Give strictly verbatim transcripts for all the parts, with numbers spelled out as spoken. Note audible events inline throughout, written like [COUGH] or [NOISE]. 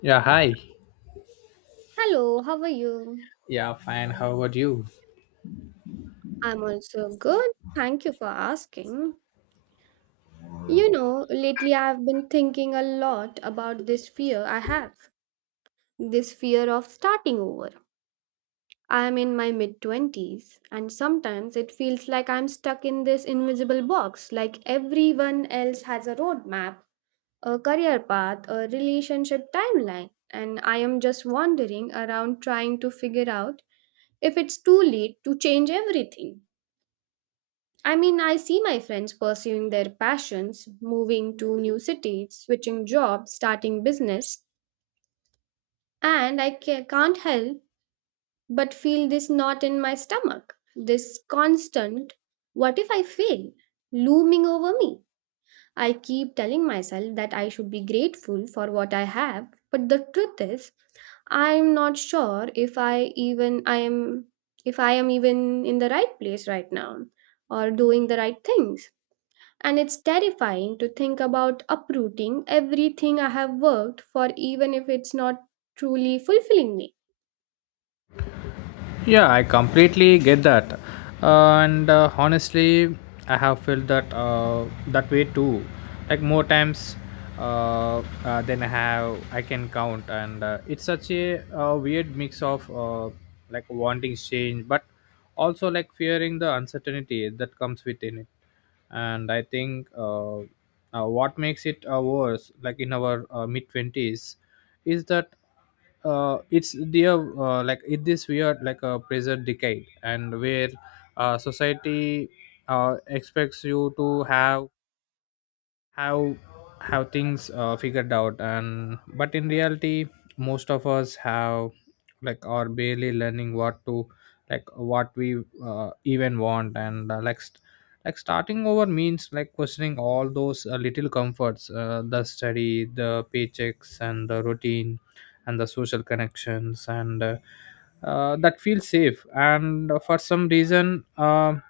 Yeah, hi. Hello, how are you? Yeah, fine. How about you? I'm also good. Thank you for asking. You know, lately I've been thinking a lot about this fear I have, this fear of starting over. I'm in my mid twenties, and sometimes it feels like I'm stuck in this invisible box, like everyone else has a roadmap, a career path, a relationship timeline, and I am just wandering around trying to figure out if it's too late to change everything. I mean, I see my friends pursuing their passions, moving to new cities, switching jobs, starting business, and I ca- can't help but feel this knot in my stomach, this constant, what if I fail, looming over me. I keep telling myself that I should be grateful for what I have, but the truth is, I'm not sure if I even I am if I am even in the right place right now or doing the right things. And it's terrifying to think about uprooting everything I have worked for, even if it's not truly fulfilling me. Yeah, I completely get that. And uh, honestly, I have felt that uh, that way too. Like more times uh, uh, than I have I can count. And uh, it's such a uh, weird mix of uh, like wanting change, but also like fearing the uncertainty that comes within it. And I think, uh, uh, what makes it uh, worse, like, in our uh, mid twenties is that uh, it's their uh, like it this weird like a present decade. And where uh, society uh, expects you to have how how things uh, figured out. And but in reality most of us have, like, are barely learning what to, like, what we uh, even want. And uh, like st- like starting over means like questioning all those uh, little comforts, uh, the study, the paychecks, and the routine, and the social connections, and uh, uh, that feels safe. And uh, for some reason, um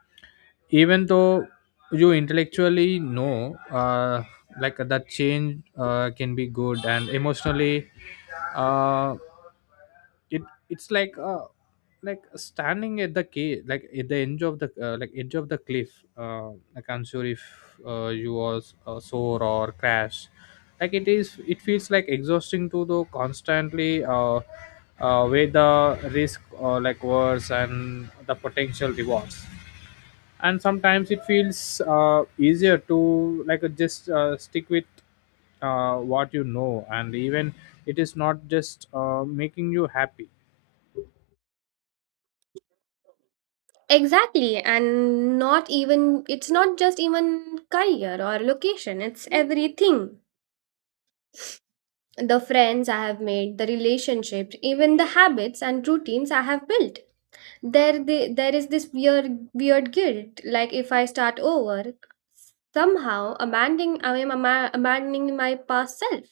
even though you intellectually know, uh, like that change uh, can be good. And emotionally, uh, it it's like uh, like standing at the key like at the edge of the, uh, like edge of the cliff, uh, like unsure if uh, you was uh, soar or crash. Like it is it feels like exhausting to the constantly uh, uh, weigh the risk, or like worse, and the potential rewards. And sometimes it feels uh, easier to, like, uh, just uh, stick with uh, what you know, and even it is not just uh, making you happy. Exactly, and not even, it's not just even career or location, it's everything. The friends I have made, the relationships, even the habits and routines I have built. There, the, there is this weird, weird guilt. Like if I start over, somehow abandoning, I am ama- abandoning my past self,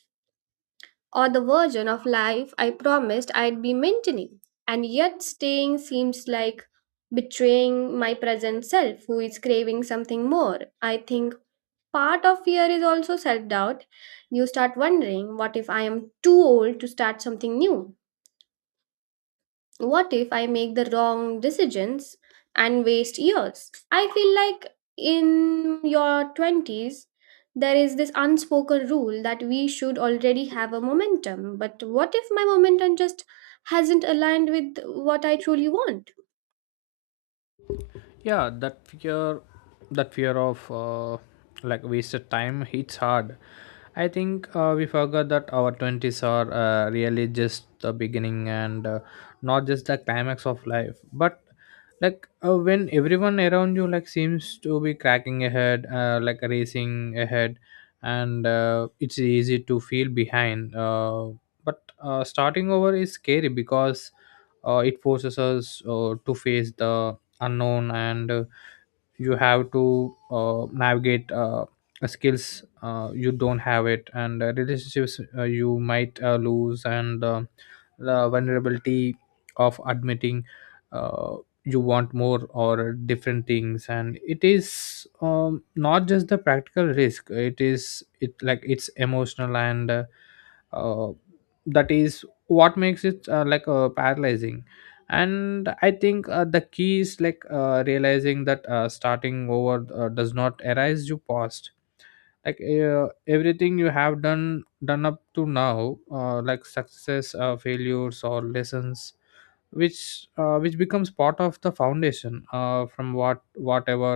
or the version of life I promised I'd be maintaining. And yet, staying seems like betraying my present self, who is craving something more. I think part of fear is also self doubt. You start wondering, what if I am too old to start something new? What if I make the wrong decisions and waste years? I feel like in your twenties, there is this unspoken rule that we should already have a momentum. But what if my momentum just hasn't aligned with what I truly want? Yeah, that fear that fear of uh, like wasted time hits hard. I think uh, we forgot that our twenties are uh, really just the beginning, and uh, not just the climax of life. But like uh, when everyone around you like seems to be cracking ahead uh, like racing ahead. And uh, it's easy to feel behind, uh, but uh, starting over is scary because uh, it forces us uh, to face the unknown. And uh, you have to uh, navigate uh, skills uh, you don't have it, and uh, relationships uh, you might uh, lose, and um the vulnerability of admitting uh, you want more or different things. And it is, um, not just the practical risk. It is it like it's emotional. And uh, uh, that is what makes it, uh, like uh, paralyzing. And I think uh, the key is like uh, realizing that uh, starting over uh, does not erase you past. Like uh, everything you have done done up to now, uh, like success, uh, failures or lessons, which uh, which becomes part of the foundation uh, from what whatever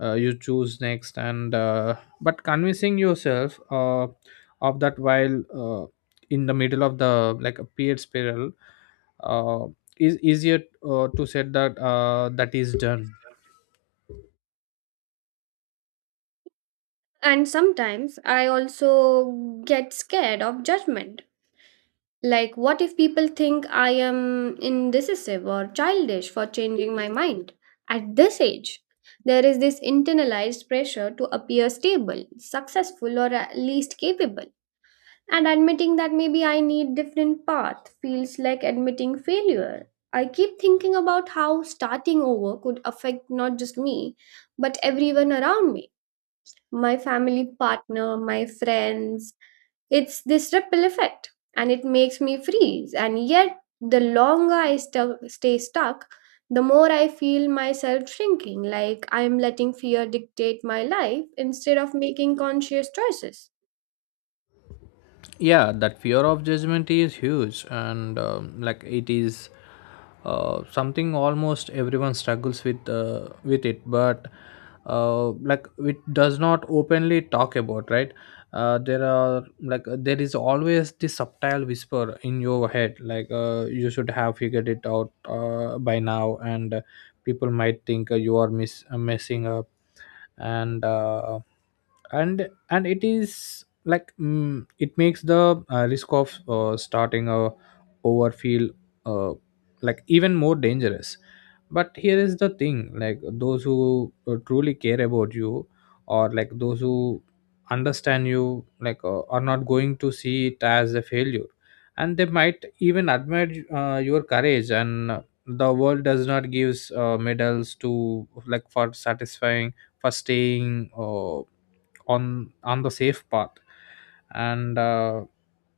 uh, you choose next. And uh, but convincing yourself uh, of that while uh, in the middle of the like a period spiral, uh, is easier uh, to said that uh, that is done. And sometimes I also get scared of judgment. Like, what if people think I am indecisive or childish for changing my mind? At this age, there is this internalized pressure to appear stable, successful, or at least capable. And admitting that maybe I need different path feels like admitting failure. I keep thinking about how starting over could affect not just me, but everyone around me. My family partner, my friends, it's this ripple effect, and it makes me freeze. And yet, the longer I stu- stay stuck, the more I feel myself shrinking, like I'm letting fear dictate my life instead of making conscious choices. Yeah, that fear of judgment is huge. And um, like it is uh, something almost everyone struggles with uh, with it, but uh, like it does not openly talk about, right? Uh, there are like uh, there is always this subtle whisper in your head, like uh, you should have figured it out uh, by now. And uh, people might think uh, you are miss uh, messing up. And uh, and and it is like, mm, it makes the uh, risk of uh, starting a over feel, uh, like, even more dangerous. But here is the thing, like those who uh, truly care about you, or like those who understand you, like uh, are not going to see it as a failure. And they might even admire uh, your courage. And uh, the world does not gives uh, medals to like for satisfying for staying uh, on on the safe path. And uh,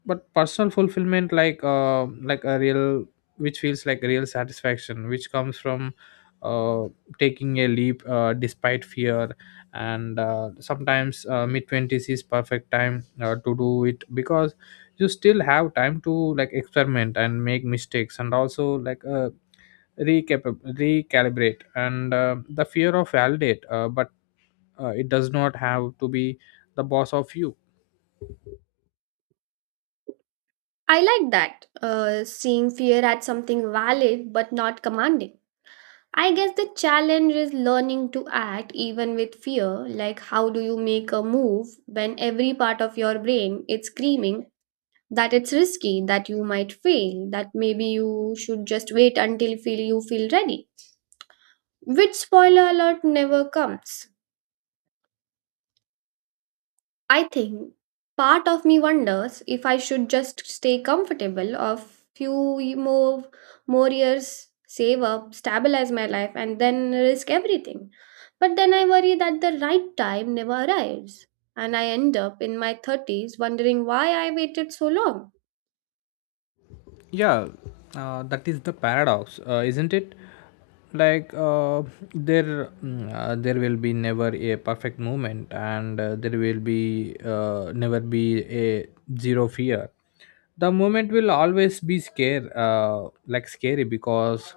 but personal fulfillment, like uh, like a real, which feels like real satisfaction, which comes from uh, taking a leap uh, despite fear. And uh, sometimes uh, mid twenties is perfect time uh, to do it, because you still have time to, like, experiment and make mistakes, and also like uh, recap recalibrate. And uh, the fear of validate, uh, but uh, it does not have to be the boss of you. I like that, uh, seeing fear as something valid but not commanding. I guess the challenge is learning to act even with fear. Like, how do you make a move when every part of your brain is screaming that it's risky, that you might fail, that maybe you should just wait until feel you feel ready, which spoiler alert never comes. I think part of me wonders if I should just stay comfortable a few ye- more more years, save up, stabilize my life and then risk everything. But then I worry that the right time never arrives and I end up in my thirties wondering why I waited so long. Yeah, uh, that is the paradox, uh, isn't it? Like uh, there mm, uh, there will be never a perfect moment, and uh, there will be uh, never be a zero fear. The moment will always be scare uh, like scary, because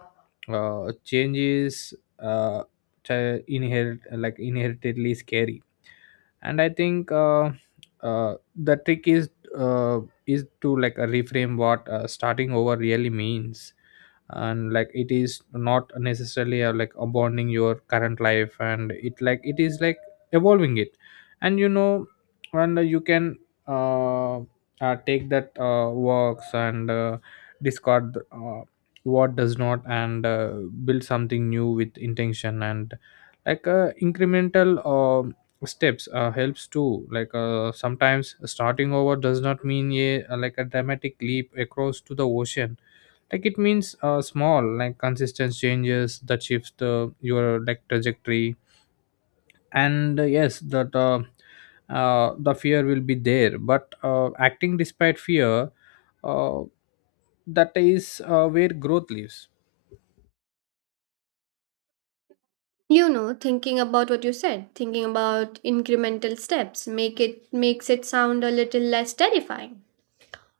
uh, change is, uh, ch- inherit like inheritedly scary. And I think uh, uh, the trick is uh, is to, like, uh, reframe what uh, starting over really means. And like it is not necessarily uh, like abandoning your current life. And it like it is like evolving it. and you know and you can uh, uh take that uh, works, and uh, discard uh, what does not, and uh, build something new with intention. And like uh, incremental uh, steps uh, helps too. Like uh, sometimes starting over does not mean a, uh, like, a dramatic leap across to the ocean. Like it means uh, small, like consistent changes that shifts the your like trajectory. And uh, yes that uh, uh, the fear will be there. But uh, acting despite fear, uh, that is uh, where growth lives. You know, thinking about what you said, thinking about incremental steps, make it makes it sound a little less terrifying.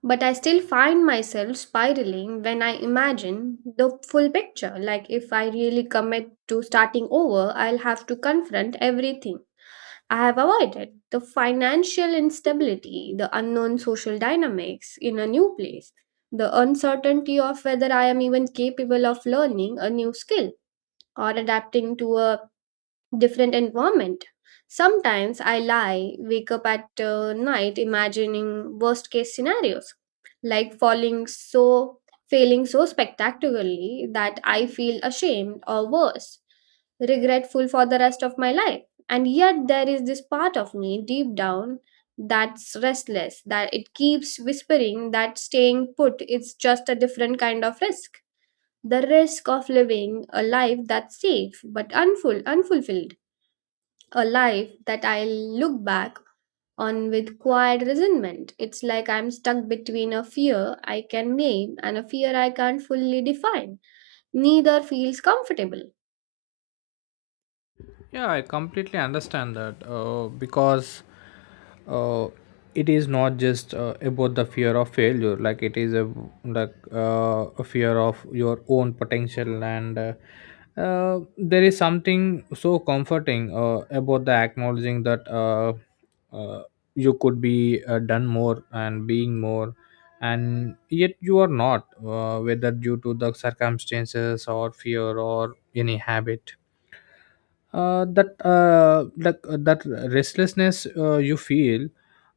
But I still find myself spiraling when I imagine the full picture. Like if I really commit to starting over, I'll have to confront everything I have avoided. The financial instability, the unknown social dynamics in a new place, the uncertainty of whether I am even capable of learning a new skill or adapting to a different environment. Sometimes I lie, wake up at uh, night imagining worst case scenarios, like falling so failing so spectacularly that I feel ashamed or worse, regretful for the rest of my life. And yet there is this part of me deep down that's restless, that it keeps whispering that staying put is just a different kind of risk. The risk of living a life that's safe but unful unfulfilled, a life that I look back on with quiet resentment. It's like I'm stuck between a fear I can name and a fear I can't fully define. Neither feels comfortable. Yeah, I completely understand that, uh, because uh, it is not just uh, about the fear of failure. Like it is a like uh, a fear of your own potential. And uh, uh, there is something so comforting uh, about the acknowledging that, uh, uh, you could be uh, done more and being more, and yet you are not, uh, whether due to the circumstances, or fear, or any habit, uh, that uh, like uh, that restlessness uh, you feel,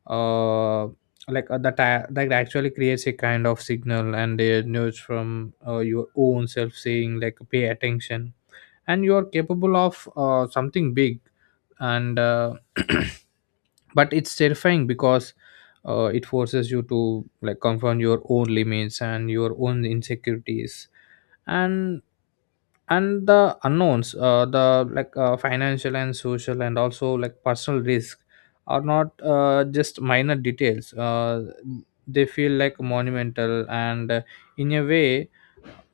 uh, like uh, that a- that actually creates a kind of signal and a nudge from uh, your own self saying, like, pay attention. And you are capable of uh, something big. And uh, [CLEARS THROAT] but it's terrifying because uh, it forces you to, like, confront your own limits and your own insecurities. And and the unknowns, uh, the, like, uh, financial and social and also like personal risk, are not uh, just minor details. Uh, they feel like monumental. And uh, in a way,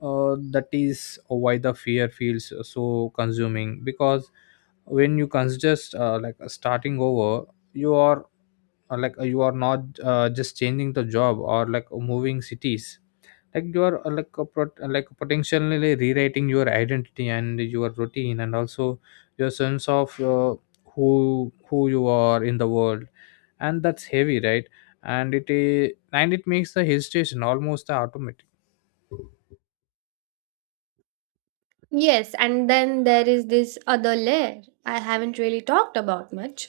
uh, that is why the fear feels so consuming, because when you consider uh, like starting over, you are uh, like you are not uh, just changing the job or like moving cities. Like you are, uh, like, a pot- uh, like, potentially rewriting your identity and your routine and also your sense of, uh, who who you are in the world. And that's heavy, right? And it is and it makes the hesitation almost automatic. Yes, and then there is this other layer I haven't really talked about much,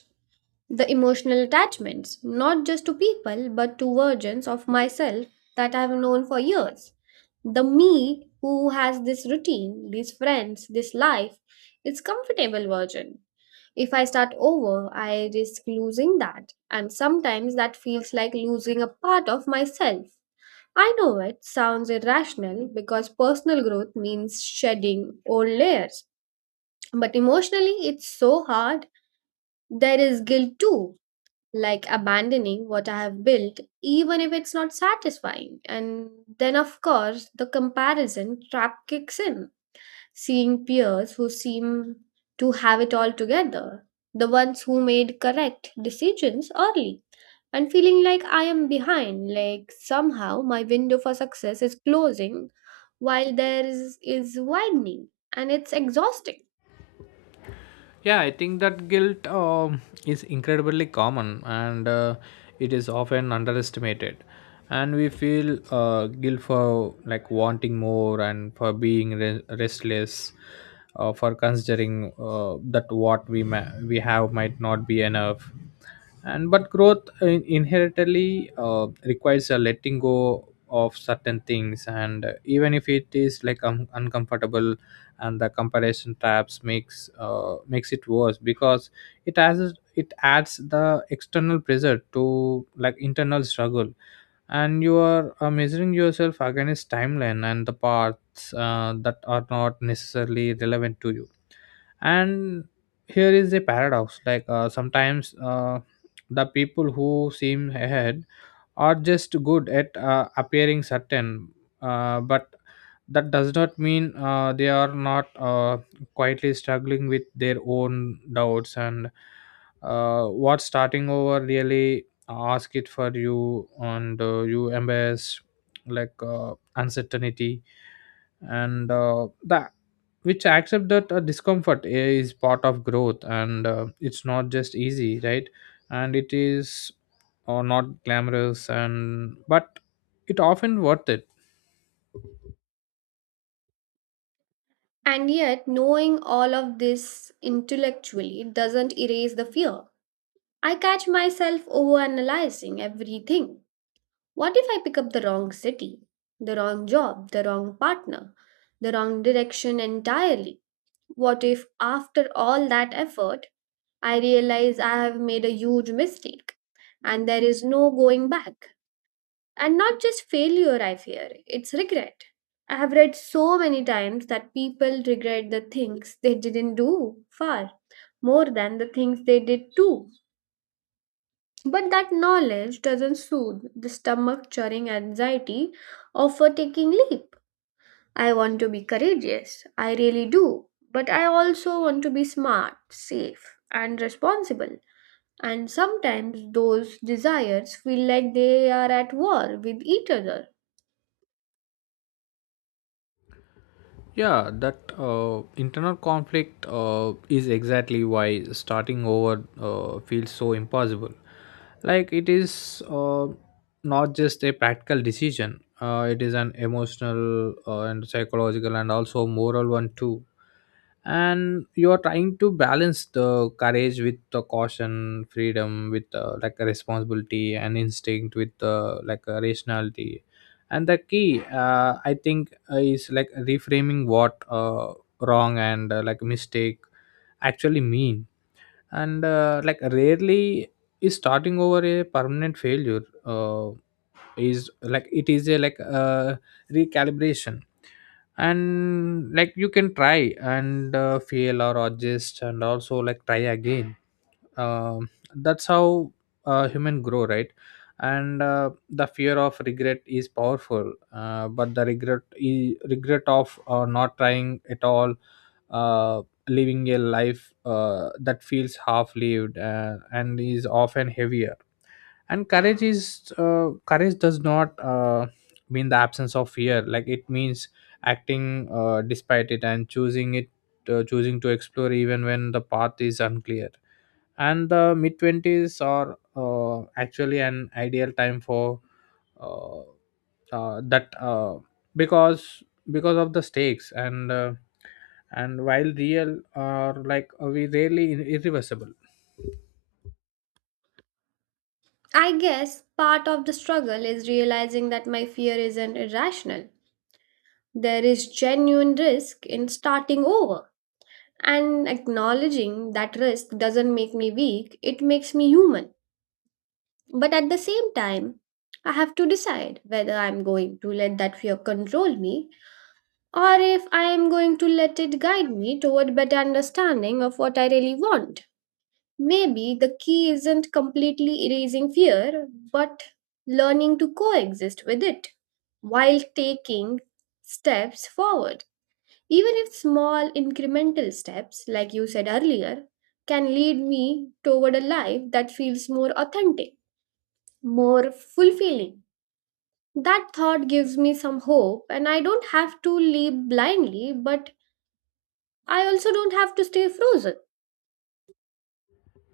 the emotional attachments, not just to people, but to versions of myself that I've known for years. The me who has this routine, these friends, this life, its comfortable version. If I start over, I risk losing that, and sometimes that feels like losing a part of myself. I know it sounds irrational because personal growth means shedding old layers, but emotionally it's so hard. There is guilt too, like abandoning what I have built, even if it's not satisfying. And then, of course, the comparison trap kicks in, seeing peers who seem to have it all together, the ones who made correct decisions early, and feeling like I am behind, like somehow my window for success is closing while theirs is widening, and it's exhausting. Yeah, I think that guilt um, is incredibly common, and uh, it is often underestimated. And we feel uh, guilt for like wanting more, and for being re- restless, uh, for considering uh, that what we ma- we have might not be enough. And but growth in- inherently uh, requires a letting go of certain things, and even if it is like, um, uncomfortable. And the comparison tabs makes uh, makes it worse, because it adds it adds the external pressure to like internal struggle. And you are uh, measuring yourself against timeline and the paths uh, that are not necessarily relevant to you. And here is a paradox, like uh, sometimes uh, the people who seem ahead are just good at uh, appearing certain, uh, but that does not mean uh, they are not uh, quietly struggling with their own doubts. And uh, what starting over really uh, ask it for you, and uh, you embrace like uh, uncertainty. And uh, the which accept that uh, discomfort is part of growth. And uh, it's not just easy, right? And it is uh, not glamorous, and but it often worth it. And yet, knowing all of this intellectually doesn't erase the fear. I catch myself overanalyzing everything. What if I pick up the wrong city, the wrong job, the wrong partner, the wrong direction entirely? What if, after all that effort, I realize I have made a huge mistake and there is no going back? And not just failure, I fear, it's regret. I have read so many times that people regret the things they didn't do far more than the things they did too. But that knowledge doesn't soothe the stomach churning anxiety of a taking leap. I want to be courageous, I really do. But I also want to be smart, safe, and responsible. And sometimes those desires feel like they are at war with each other. Yeah, that uh, internal conflict uh, is exactly why starting over uh, feels so impossible. Like it is uh, not just a practical decision. Uh, it is an emotional uh, and psychological and also moral one too. And you are trying to balance the courage with the caution, freedom with uh, like a responsibility, and instinct with uh, like a rationality. And the key, uh, I think, uh, is like reframing what uh, wrong and, uh, like, mistake actually mean. And uh, like rarely is starting over a permanent failure. Uh, is like it is a like uh, recalibration. And like you can try and uh, fail, or adjust, and also like try again. um, that's how uh, human grow, right? And uh, the fear of regret is powerful, uh, but the regret i- regret of uh, not trying at all, uh, living a life uh, that feels half lived, uh, and is often heavier. And courage is uh, courage does not uh, mean the absence of fear. Like it means acting uh, despite it, and choosing it, uh, choosing to explore even When the path is unclear and the mid twenties are uh, actually an ideal time for uh, uh, that uh, because because of the stakes and uh, and while real are like uh, we rarely irreversible. I guess part of the struggle is realizing that my fear isn't irrational. There is genuine risk in starting over. And acknowledging that risk doesn't make me weak, it makes me human. But at the same time, I have to decide whether I'm going to let that fear control me or if I am going to let it guide me toward better understanding of what I really want. Maybe the key isn't completely erasing fear, but learning to coexist with it while taking steps forward. Even if small incremental steps, like you said earlier, can lead me toward a life that feels more authentic, more fulfilling. That thought gives me some hope, and I don't have to leap blindly, but I also don't have to stay frozen.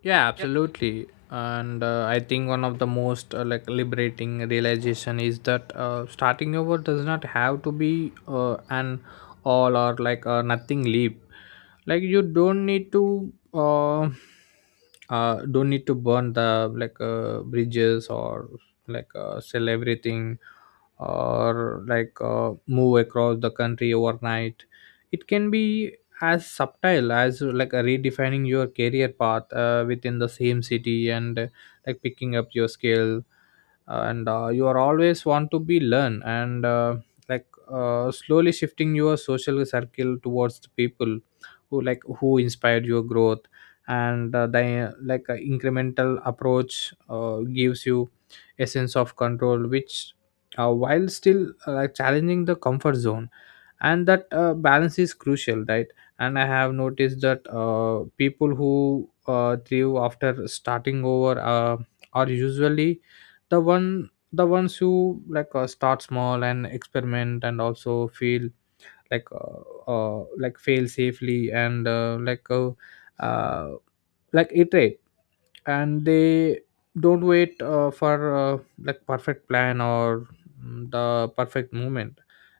Yeah, absolutely, and uh, I think one of the most uh, like liberating realization is that uh, starting over does not have to be uh, an all or like a nothing leap. Like you don't need to uh, uh don't need to burn the like uh, bridges or like uh, sell everything or like uh, move across the country overnight. It can be as subtle as like a redefining your career path uh, within the same city, and uh, like picking up your skill, uh, and uh, you are always want to be learn, and uh, like uh, slowly shifting your social circle towards the people who like who inspired your growth. And uh, the like uh, incremental approach uh, gives you a sense of control which, uh, while still uh, challenging the comfort zone, and that uh, balance is crucial, right? And I have noticed that uh, people who uh, thrive after starting over uh, are usually the one the ones who like uh, start small and experiment, and also feel like uh, uh, like fail safely, and uh, like uh, uh, like iterate. And they don't wait uh, for uh, like perfect plan or mm, the perfect moment.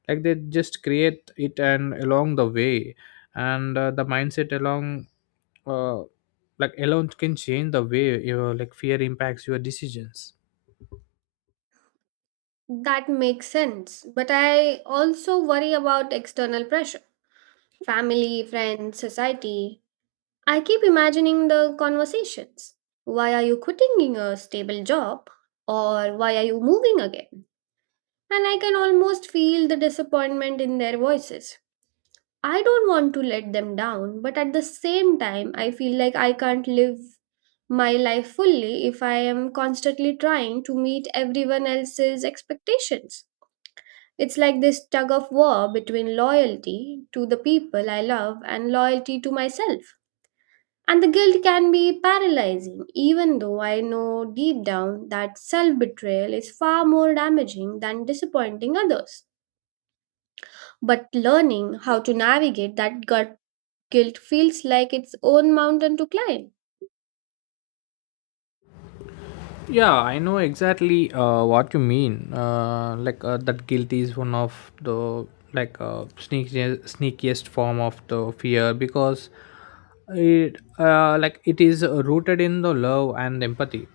Like they just create it and along the way, and uh, the mindset along uh, like alone can change the way your like fear impacts your decisions. That makes sense. But I also worry about external pressure, family, friends, society. I keep imagining the conversations. Why are you quitting your stable job? Or why are you moving again? And I can almost feel the disappointment in their voices. I don't want to let them down, but at the same time, I feel like I can't live my life fully if I am constantly trying to meet everyone else's expectations. It's like this tug of war between loyalty to the people I love and loyalty to myself. And the guilt can be paralyzing, even though I know deep down that self betrayal is far more damaging than disappointing others. But learning how to navigate that gut guilt feels like its own mountain to climb. Yeah, I know exactly uh, what you mean. Uh, like uh, that guilt is one of the like uh, sneakiest, sneakiest form of the fear because it uh, like it is uh, rooted in the love and empathy.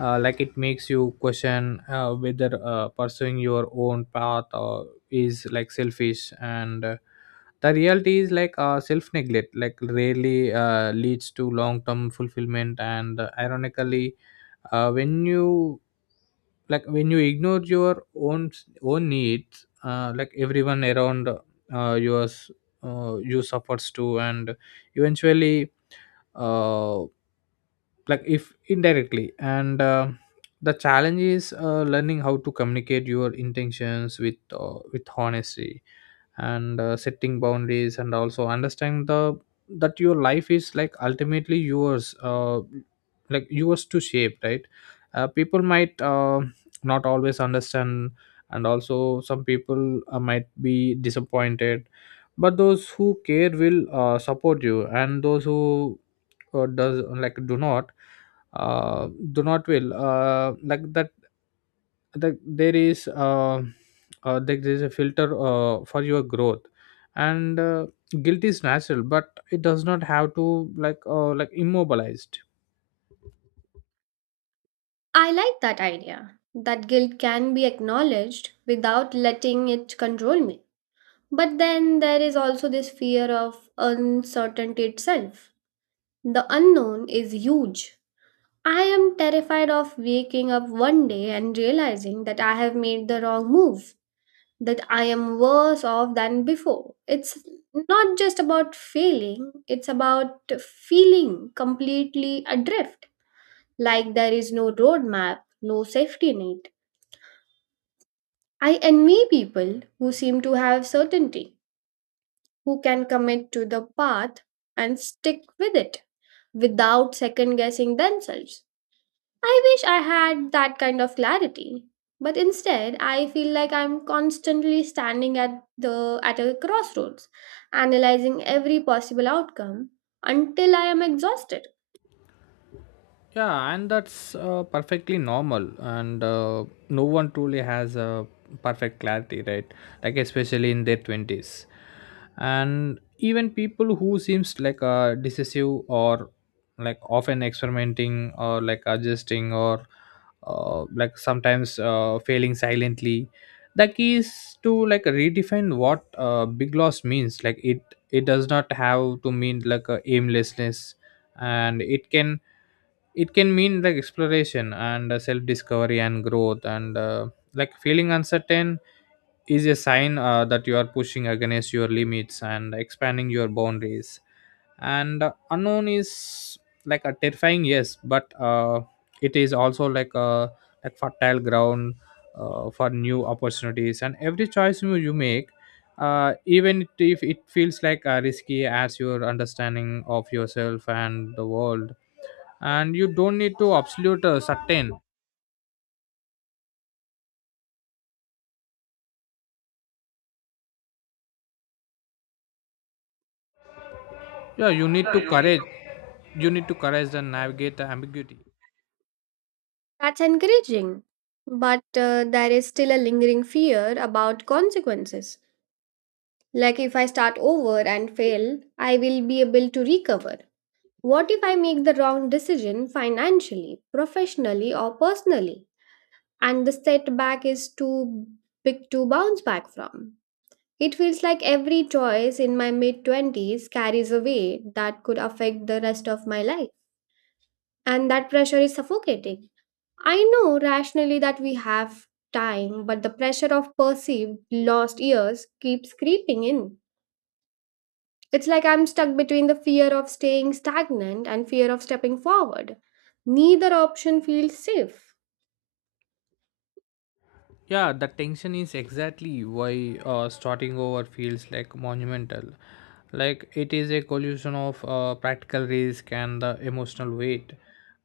Uh, like it makes you question uh, whether uh, pursuing your own path uh, is like selfish, and uh, the reality is like uh, self neglect like rarely uh, leads to long term fulfillment, and uh, ironically, uh, when you like when you ignore your own own needs, uh, like everyone around uh, yours, uh, you suffers too, and eventually, uh, like if indirectly, and uh, the challenge is uh, learning how to communicate your intentions with uh, with honesty, and uh, setting boundaries, and also understand the that your life is like ultimately yours, uh, like yours to shape, right? Uh, people might uh, not always understand, and also some people uh, might be disappointed, but those who care will uh, support you, and those who or does like do not uh, do not will uh, like that the, there is uh, uh, there is a filter uh, for your growth, and uh, guilt is natural but it does not have to like uh, like immobilized. I like that idea that guilt can be acknowledged without letting it control me. But then there is also this fear of uncertainty itself. The unknown is huge. I am terrified of waking up one day and realizing that I have made the wrong move, that I am worse off than before. It's not just about failing, it's about feeling completely adrift, like there is no roadmap, no safety net. I envy people who seem to have certainty, who can commit to the path and stick with it without second guessing themselves. I wish I had that kind of clarity. But instead, I feel like I'm constantly standing at the at a crossroads, analyzing every possible outcome until I am exhausted. Yeah, and that's uh, perfectly normal, and uh, no one truly has a perfect clarity, right? Like especially in their twenties, and even people who seems like uh, decisive or like often experimenting or like adjusting or uh, like sometimes uh, failing silently. The key is to like redefine what uh, big loss means. Like it, it does not have to mean like uh, aimlessness, and it can it can mean like exploration and uh, self discovery and growth, and uh, like feeling uncertain is a sign uh, that you are pushing against your limits and expanding your boundaries, and uh, unknown is like a terrifying, yes, but uh, it is also like a like fertile ground uh, for new opportunities, and every choice you, you make, uh, even it- if it feels like uh, risky as your understanding of yourself and the world. And you don't need to absolute uh, certain, yeah, you need to That's courage. You need to courage and navigate the ambiguity. encouraging. But uh, there is still a lingering fear about consequences. Like if I start over and fail, I will be able to recover. What if I make the wrong decision financially, professionally, or personally, and the setback is too big to bounce back from? It feels like every choice in my mid twenties carries a weight that could affect the rest of my life, and that pressure is suffocating. I know rationally that we have time, but the pressure of perceived lost years keeps creeping in. It's like I'm stuck between the fear of staying stagnant and fear of stepping forward. Neither option feels safe. Yeah, the tension is exactly why uh, starting over feels like monumental. Like it is a collision of uh, practical risk and the emotional weight.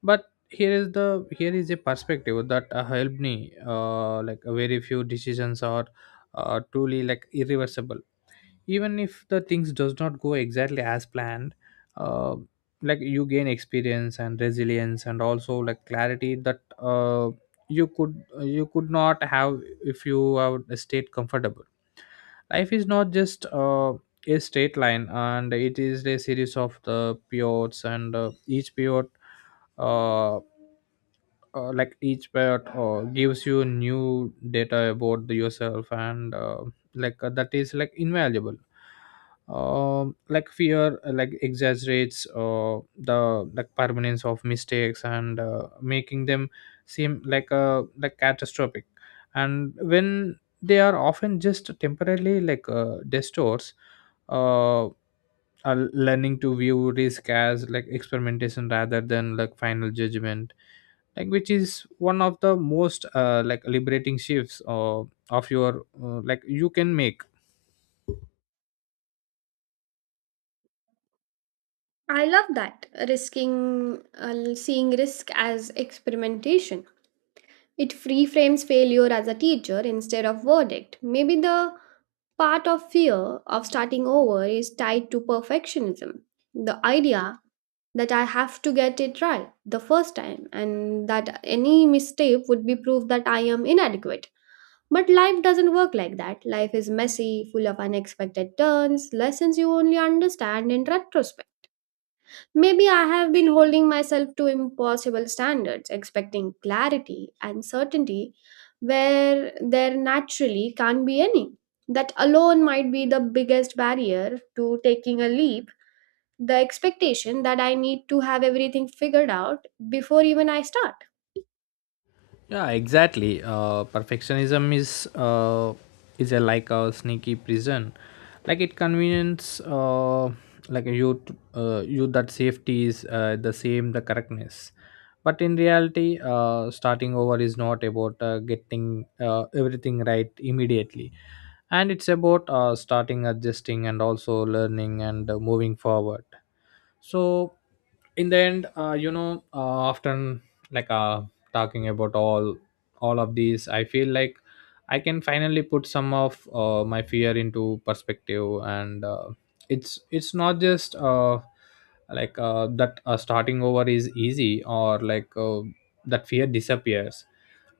But here is the here is a perspective that uh, helped me. Uh, like very few decisions are uh, truly like irreversible. Even if the things does not go exactly as planned, uh, like you gain experience and resilience, and also like clarity that uh, you could you could not have if you have stayed comfortable. Life is not just uh, a straight line, and it is a series of the periods, and uh, each period uh, uh, like each pet uh, gives you new data about the yourself, and uh, like uh, that is like invaluable. Um like fear uh, like exaggerates uh, the like permanence of mistakes, and uh, making them seem like uh, like catastrophic, and when they are often just temporarily like uh, distorts. uh, are learning to view risk as like experimentation rather than like final judgment, like which is one of the most uh, like liberating shifts uh, of your uh, like you can make. I love that, risking uh, seeing risk as experimentation. It reframes failure as a teacher instead of verdict. Maybe the part of fear of starting over is tied to perfectionism. The idea that I have to get it right the first time and that any mistake would be proof that I am inadequate. But life doesn't work like that. Life is messy, full of unexpected turns, lessons you only understand in retrospect. Maybe I have been holding myself to impossible standards, expecting clarity and certainty where there naturally can't be any. That alone might be the biggest barrier to taking a leap, the expectation that I need to have everything figured out before even I start. Yeah, exactly. Uh, perfectionism is uh, is a like a sneaky prison. Like it convenience uh, like you t- uh, you that safety is uh, the same the correctness, but in reality, uh, starting over is not about uh, getting uh, everything right immediately, and it's about uh, starting adjusting and also learning, and uh, moving forward. So in the end, uh, you know, uh, often like uh, talking about all all of these, I feel like I can finally put some of uh, my fear into perspective, and uh, it's it's not just uh, like uh, that uh, starting over is easy or like uh, that fear disappears.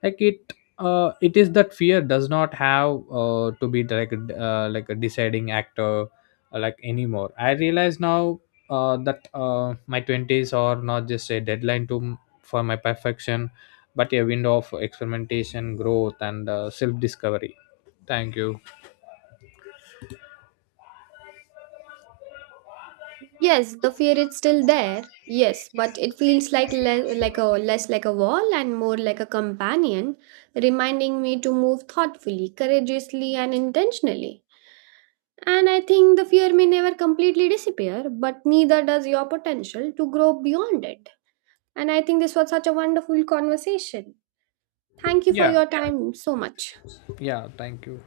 Like it uh, it is that fear does not have uh, to be like a- uh, like a deciding actor uh, like anymore, I realize now uh, that uh, my twenties are not just a deadline to m- for my perfection, but a window of experimentation, growth, and uh, self discovery. Thank you. Yes, the fear is still there. Yes, but it feels like le- like a less like a wall and more like a companion, reminding me to move thoughtfully, courageously, and intentionally. And I think the fear may never completely disappear, but neither does your potential to grow beyond it. And I think this was such a wonderful conversation. Thank you for Yeah. your time so much. Yeah, thank you.